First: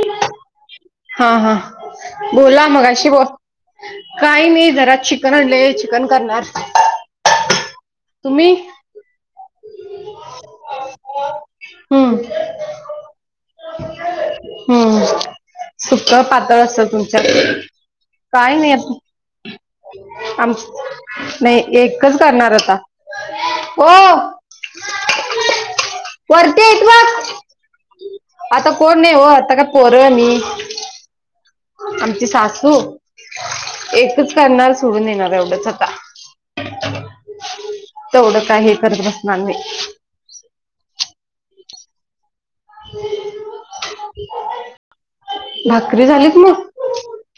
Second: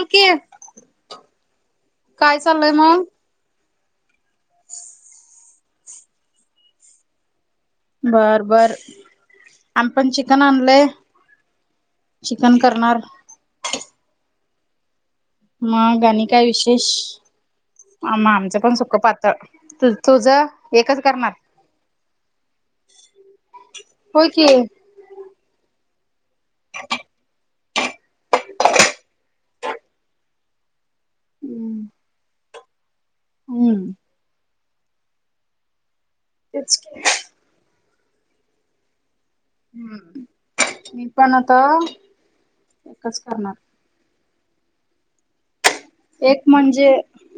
की हा, हा काय बोला चाललंय मग अशी ब काही नाही जरा चिकन आणलय चिकन करणार. बर, तुम्ही बर. मी पण, चिकन आणलय हम्म चिकन करणार. हम्म, मग सुख आणि काय पातळ विशेष? असतं तुमच्यात? मग काय आमचं नाही, पण सुकं पातळ तु तुझं आम, एकच करणार? नाही एकच करणार आता. हो होय की. वरती हाईत बघ. आता कोण नाही वो, आता काय पोर मी. आमची सासू, हम्म एकच करणार सोडून येणार एवढंच आता. तेच की. तेवढं काय हे करत बसणार नाही. मी पण आता एकच करणार. भाकरी झाल एक म्हणजे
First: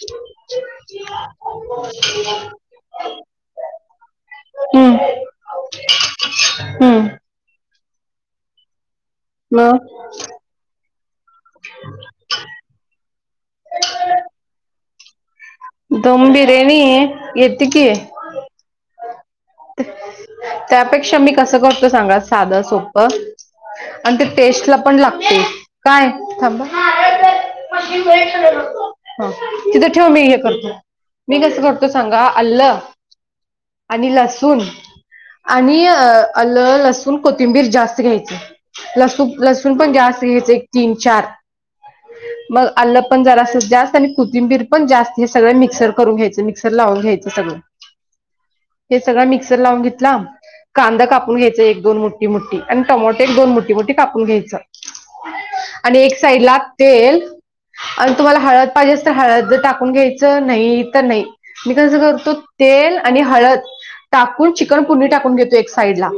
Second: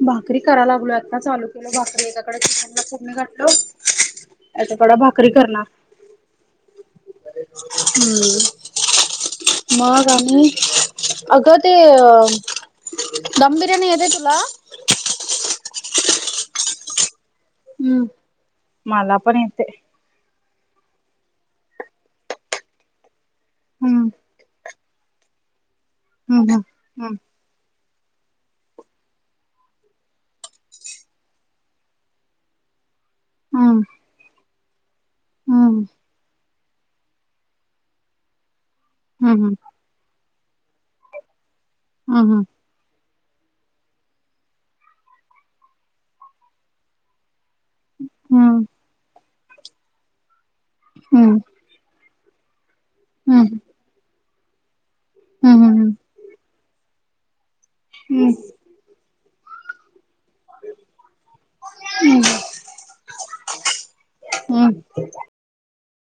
भाकरी कराय लागलोय आता चालू केल भाकरी एकाकड फोडणी घातलो. एका कडा हम्म भाकरी करणार. हम्म हम्म. मग मगं अनी अगं ते अ दम बिर्याणी येते तुला? दम बिर्याणी येती की. हम्म मला पण येतय. त्यापेक्षा मी कसं करतो सांगा साधं, सोप हम्म आणि ते टेस्ट ला पण लागतय काय? थांब हम्म ह. हम्म ह, तिथे ठेव मी हे करतो मी कसं करतो सांगा! अल्ल, आणि ल हम्म आणि अ अल्लं, लसून, कोथिंबीर जास्त घ्यायची लसू, हम्म लसूण पण जास्त घेते एक, तीन, चार हम्म मग आल्लं पण जरास जास्त आणि कोथिंबीर पण जास्त हे सगळं मिक्सर करून घ्यायचं, मिक्सर लावून घ्यायचं सगळं हम् सगळ मिक्सर लावून घेतला कांदा कापून घ्यायच एक दोन मोठी- मोठी आणि टोमोटो एक दोन हम्म मोठी -मोठी कापून घ्यायचं. हम्म आणि एक साइडला तेल आणि तुम्हाला हळद. पाहिजेस तर हळद टाकून घ्यायचं, नाही तर नाही. मी कसं करतो तेल आणि हळद. टाकून हम्म चिकन पुनी टाकून घेतो एक साईडला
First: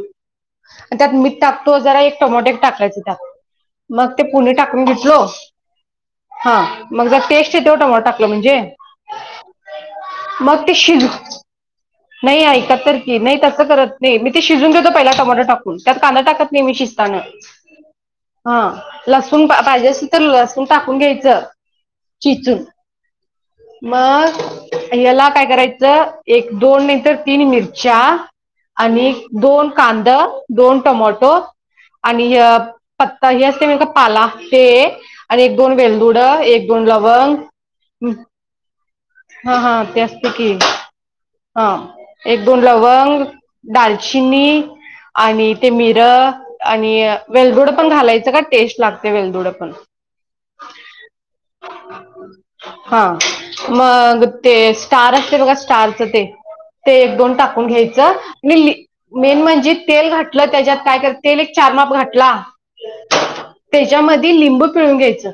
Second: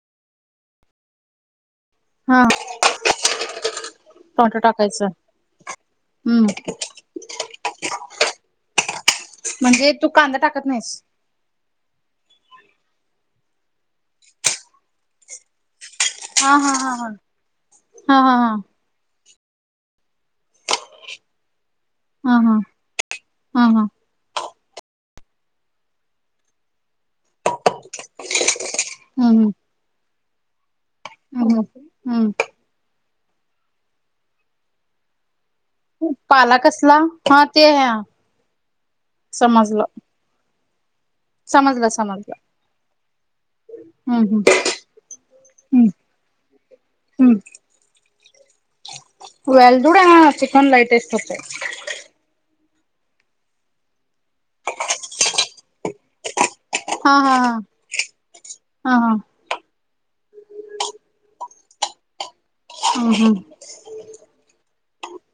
त्यात मीठ टाकतो जरा एक हा. टोमोटो टाकायचे टा मग ते पुणे टोमॅटो टाकून टाकायचं घेतलो हम्म हा मग जर टेस्ट आहे तेवढं म टाकलं म्हणजे म्हणजे तू कांदा टाकत मग ते नाहीस शिजू नाही ऐकात तर की नाही तसं करत नाही मी ते शिजून घेतो पहिला टमोटो टा त्यात कांदा टाकत हा हा नाहीेहमी हा शिजताना हा लसण पाहिजे चलं असून टाकून घ्यायचं हा हा चिचून हा हा मग याला काय करायचं एक दोन नंतर तीन मिर चा आणि हम्म दोन कांदा दोन टमोटो हम्म हम्म. आणि पत्ता हे असते म का पाला ते आणि एक दोन वेलदुड पाला एक दोन कसला हा ते लवंग हा हा समजलं ते शिकी हा समजलं समजलं. एक दोन लवंग हम्म हम्म. दालचिनी आणि ते हम्म मिर आणि हम्म वेलदुड पण घालायचं का टेस्ट लागत वेल्डुड हणार चिकन लाईटेस्ट असते हा मग ते स्टार असते बघा स्टारच ते ते हा एक दोन हा टाकून घ्यायचं आणि हा हा हा मेन म्हणजे तेल घटलं त्याच्यात काय कर तेल एक चार माप घटला ह हम त्याच्यामध्ये लिंबू पिळून घ्यायचं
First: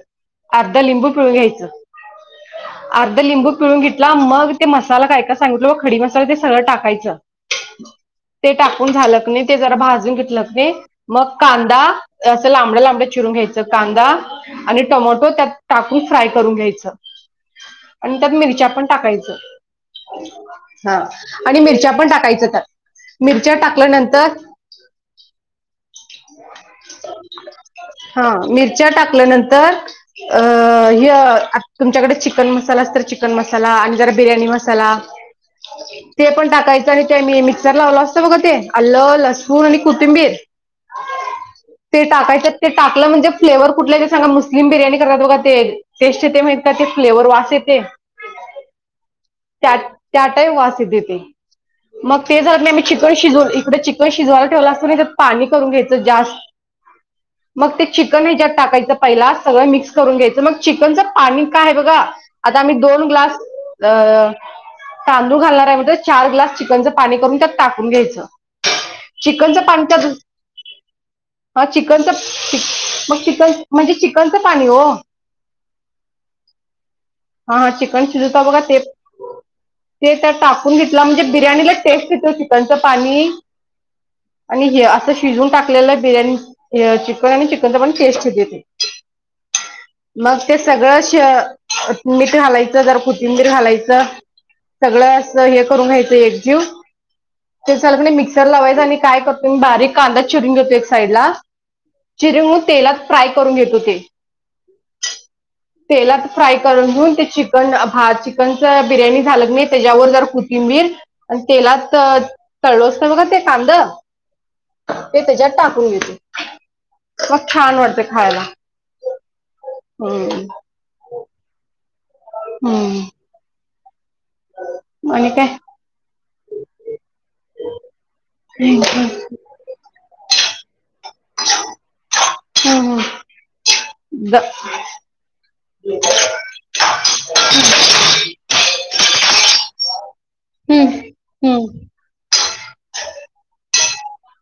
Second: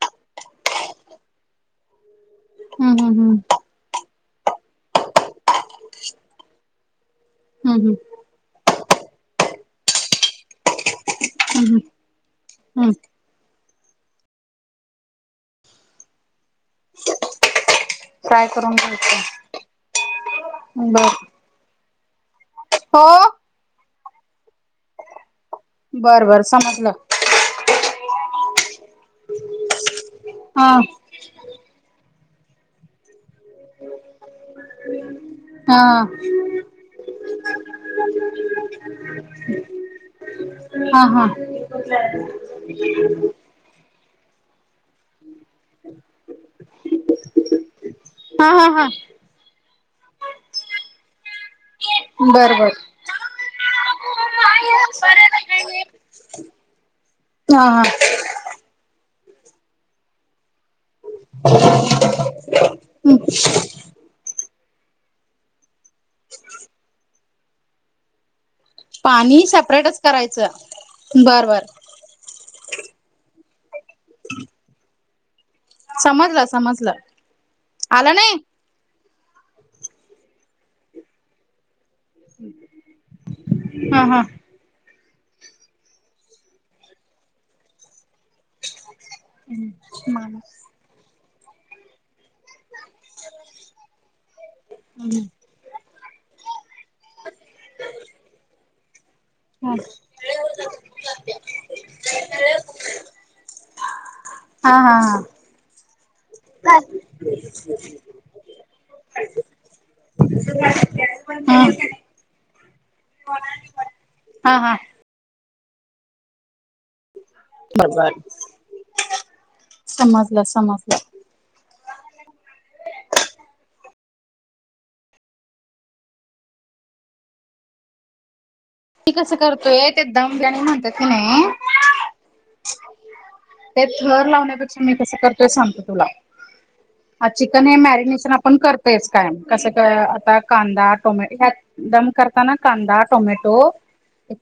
अर्धा लिंबू पिळून घ्यायचं हम्म अर्ध हम्म लिंबू पिळून घेतला मग ते मसाला काय का सांगितलो खडी मसाला ते सगळं टाकायचं हम्म ते टाकून झालं नाही ते जरा भाजून घेतलं नाही मग हम्म कांदा अस लांबड हम्म. लांबड, चिरून घ्यायचं कांदा आणि टमॅटो त्यात टाकून फ्राय करून घ्यायचं, आणि त्यात फ्राय मिरच्या करून पण घ्यायचं. टाकायच हा, बर आणि मिरच्या पण टाकायच हो मिरच्या टाकल्यानंतर, बरं बरं समजलं. हा मिरच्या टाकल्यानंतर हा अ तुमच्याकडे चिकन मसाला अस तर चिकन मसाला आणि जरा बिर्याणी मसाला, हा ते पण टाकायचं आणि ते मी मिक्सर लावलं असत बघ ते आलं लसूण आणि कोथिंबीर, हा हा ते टाकायच्या ते टाकलं म्हणजे फ्लेवर कुठला ज सांगा मुस्लिम बिर्याणी ात बघ ते टेस्ट ते ते फ्लेवर वास य ते, हा हा हा त्या त्या टाही वास येते मग ते बर झा नाही बर आम्ही चिकन शिज इकडें चिकन शिजवायला ठेवलं असतो नाही तर पाणी, घ्याय जास् म हा हा ते चिकन जत टाकाच. पहिला सगळं मिक्स करून घ्यायचं मग चिकनचं पाणी काय आहे बघा, आता आम्ही दोन ग्लास तांदूळ घालणार आहे म्ह, चार ग्लास चिकनचं पाणी करून त्यात टाकून घ्यायचं. पाणी चिकनचं पाणी सेपरेटच करायचं बर बर‌, चिकनच मग चन म्हणजे चिकनचं पाणी हो‌, समजलं समजलं हा हा चिकन आलं शिजवता बघा नाही ते, ते त्या टाकून घेतलं म्हणजे बिर्याणीला, टेस्टेतो चिकनचं पाणी हा हा आणि हे असं. शिजून टाकलेलं आहे बिर्याणी चिकन आणि चिकनचा पण टेस्ट देत. हम् मम सगळ शअ मीठ घालायच जर कोथिंबीर घालायचं सगळं असं हे करून घ्यायचं एक घेऊन ते झाल का मिक्सर लावायचं आणि काय करतो मी हा बारीक कांदाच चिरून घेतो एक साईड ला चिरून तेलात फ्राय करून घेत होते. हा हा हा. तेलात फ्राय करून घेऊन ते चिकन अ भा चिकनच बिर्याणी झालं का नाही त्याच्यावर जरा कोथिं कोथिंबीर आणि हा हा तेलात अ तळो असतो बघा ते कांद हा हा. ते त्याच्यात टाकून घेतो. मग छान वाटते खायला हम्म. समजलं समजलं हमम. आणि काय? [unintelligible] ती कसं करतोय ते दम बिर्याणी म्हणतात की नाही हम्म ते थर हम्म. द- लावण्यापेक्षा मी कसं करतोय सांगतो तुला ह चिकन हे मॅरिनेशन आपण करतयच कायम कसं काय का कांदा हम्म टोमॅ ह्यात हम्म दम करताना कांदा टोमॅटो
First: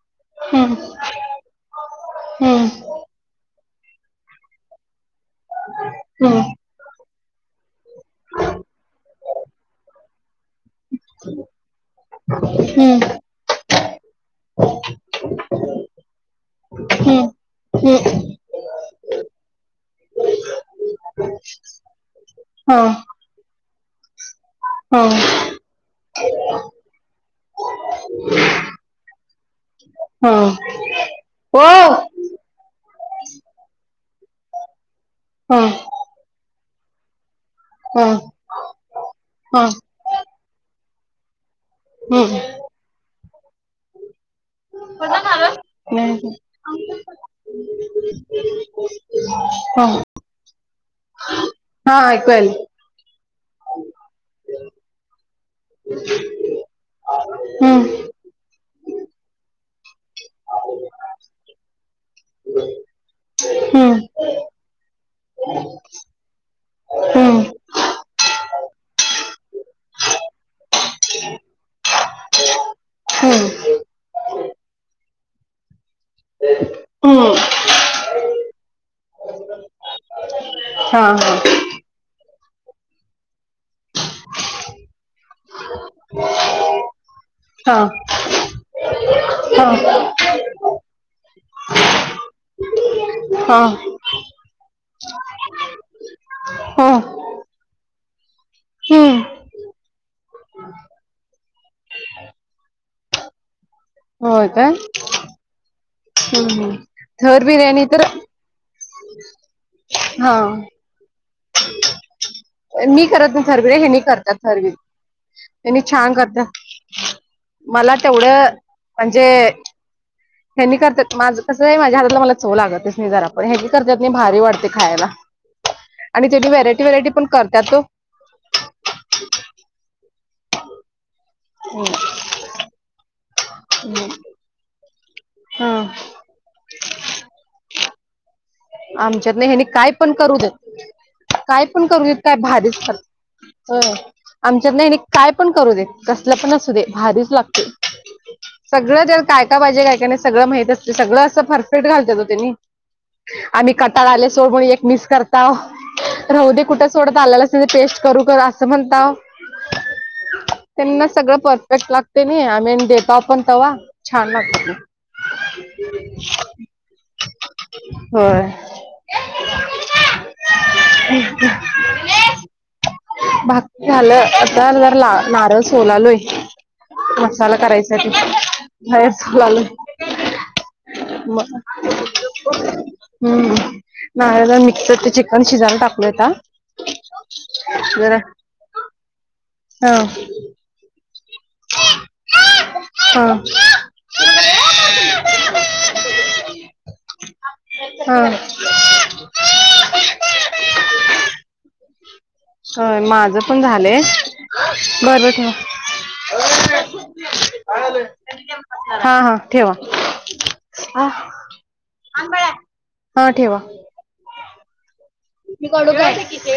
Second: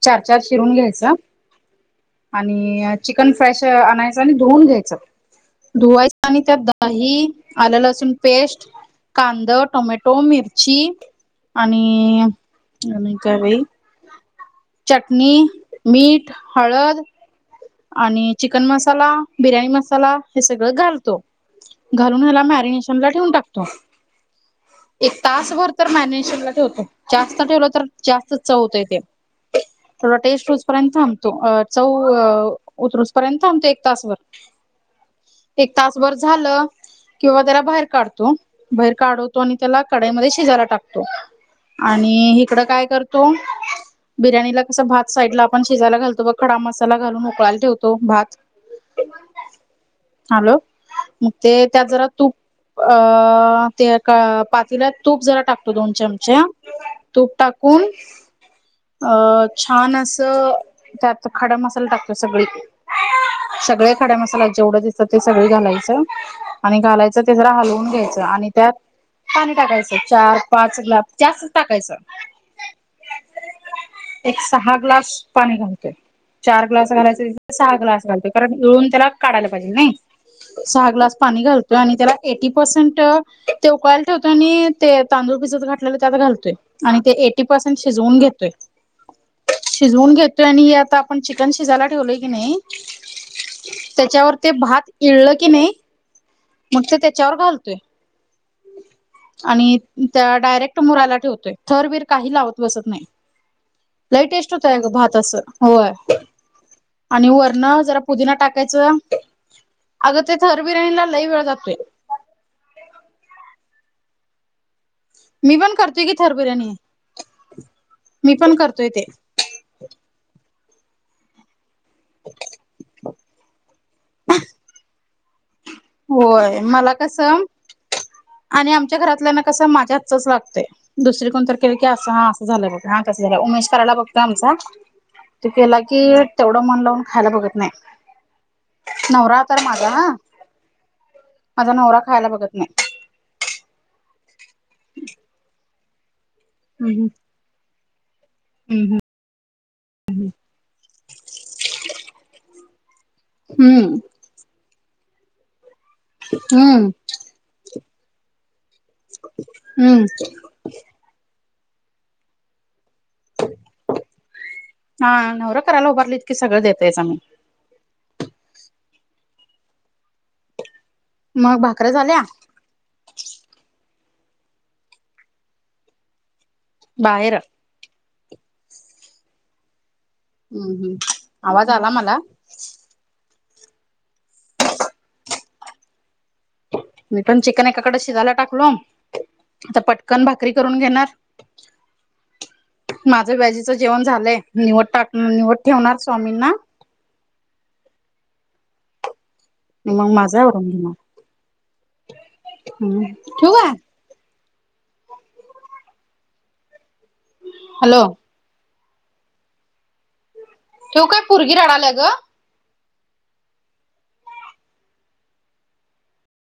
चार चार चिरून हम्म घ्यायचा. हम्म आणि चिकन फ्रेश आणायच आणि धुऊन घ्यायच धुवायच आणि हम्म त्यात दही, आलं लसूण पेस्ट, कांदा, टोमॅटो, मिरची आणि हम्म हम्म आणि काय बाई चटणी, मीठ, हळद. हम्म आणि चिकन मसाला, बिर्याणी मसाला हे सगळं घालतो. घालून ह्याला हा मॅरिनेशन ला ठेवून टाकतो. हा एक तास भर तर मॅरिनेशनला ठेवतो जास्त ठेवलं तर जास्त चव येतय ते. थोडा हा टेस्ट येऊ पर्यंत थांबतो ओ चौअ उतरूस पर्यंत थांबतो एक हा तासभर एक तासभर झालं किंवा त्याला बाहेर हा काढतो बाहेर काढवतो आणि हा त्याला कडाईमध्ये शिजायला टाकतो. आणि हम्म हिकडं काय करतो बिर्याणी ल कस भात साईडला आपण शिजायला घालतो बघ नाही. खडा मसाला घालून उकळायला ठेवतो भात हा हॅलो मग ते त्यात हा जरा ऐकू यायलय. तूप अ ते एका पातेल्यात तूप जरा टाकतो दोन चमचे तूप टाकून हम्म अ छान अस त त्यात खडा मसाला टाकतो सगळी सगळे हम्म खडे मसाला जेवढ दिस त ते सगळी घालायचं आणि घालायचं ते हम्म जरा हालवून घ्यायचं आणि त्यात पाणी टाकायचं चार पाच ग्लास जास्तच टाकायच. हम्म एक सहा ग्लास पाणी घालतोय चार ग्लास घालायचे हम्म तिथ सहा ग्लास घालतो कारण येळून त्याला काढायला पाहिजे नाही सहा हा ग्लास हा पाणी घाल ठेवतो आणि त्याला एटी परसेंट ते उकळायला ठेवतो आणि ते तांदूळ भिजत घाल त्यात घालतोय आणि ते एटी परसेंट हा शिजवून घेतोय हा शिजवून घेत घेतोय आणि आता आपण चिकन शिजायला ठेवलंय की नई हा. त्याच्यावर ते भात इळलं की नई मग हो ते त्याच्यावर घालतोय. हम्म आणि त्या डायरेक्ट मुरायला ठेवतोय थर बीर काही लावत बसत नाही. लई होय टेस्ट काय होतय ग भात असं होय. हम्म. आणि थर वर्ण बिर्याणी जरा तर पुदीना टाकायचं अगं ते हा थर बिर्याणीला लई वेळ जातोय. मी करत नई थर बीर हेनी करतात थर बी मी पण तेनी करतोय की छान थर करत्यात बिर्याणी मला मी पण तेवढं करतोय ते म्हणजे हेनी करत्यात माझं कसंय‌ माझ्या हातातल मला चव लागतच नई जरा पण हेनी करत्यात नई भारी वाटते खायला आणि ते बि होय व्हेरॅटी मला व्हेरॅटी पण कसं करत्यात तो आणि आमच्या घरातल्या ना कसं माझ्या हातचच लागतय दुसरी कोणतर केले की असं हा अस झालं बघ आ तसं झालं उमेश करायला हम्म बघतो आमचा तो हा केला की त्यवडं मन लावून खायला बघत नाही आमच्यातन नवरा तर हेनी माझा काय हा पण करू देत काय माझा पण नवरा करू देत खायला काय बघत नाही. भारीच कर अ आमच्यात नाही काय पण करू दे कसलं पण असू दे हम्म भारीच लागते हम्म सगळं त्यात काय काय पाजे काय काय नई सगळं म्हईत असत सगळं असं फरफेक्ट घालत्यात हो त्येंनी आमी हम्म कटाळ आले सोड [unintelligible] एक मिस करताव रहू दे कुट हम्म सोड आलेलं अस पेस्ट करू कर असं म्हणताव हम्म त्येंना सगळं परफेक्ट लागते नई आमी न देताव पण तवा छान लाग हा नवरा करायला उभारलीत की सगळं देतायच आम्ही. होय [inaudible] मग भाकऱ्या झाल्या भाक झालं आता जर ला नारळ सोलालोय बाहेर मसाला करायचा आहे त भय लाल अंहम्म आवाज आला मला हम् मिक्सर ते चिकन शिजायला टाकलयता मी पण चिकन एकाकड शिजाला टाकलो आता हा पटकन भाकरी करून घेणार हा माझं बॅजीचं जेवण झालंय निवड टाक निवड ठेवणार स्वामींना [inaudible] हा म माझा [unintelligible] होय माझं ठेवू पण काय? झालंय बरख [inaudible] हॅलो हा हा ठेवा ठेवू काय पोरगी रडाल्या ग. [inaudible] हा ठेवा [inaudible]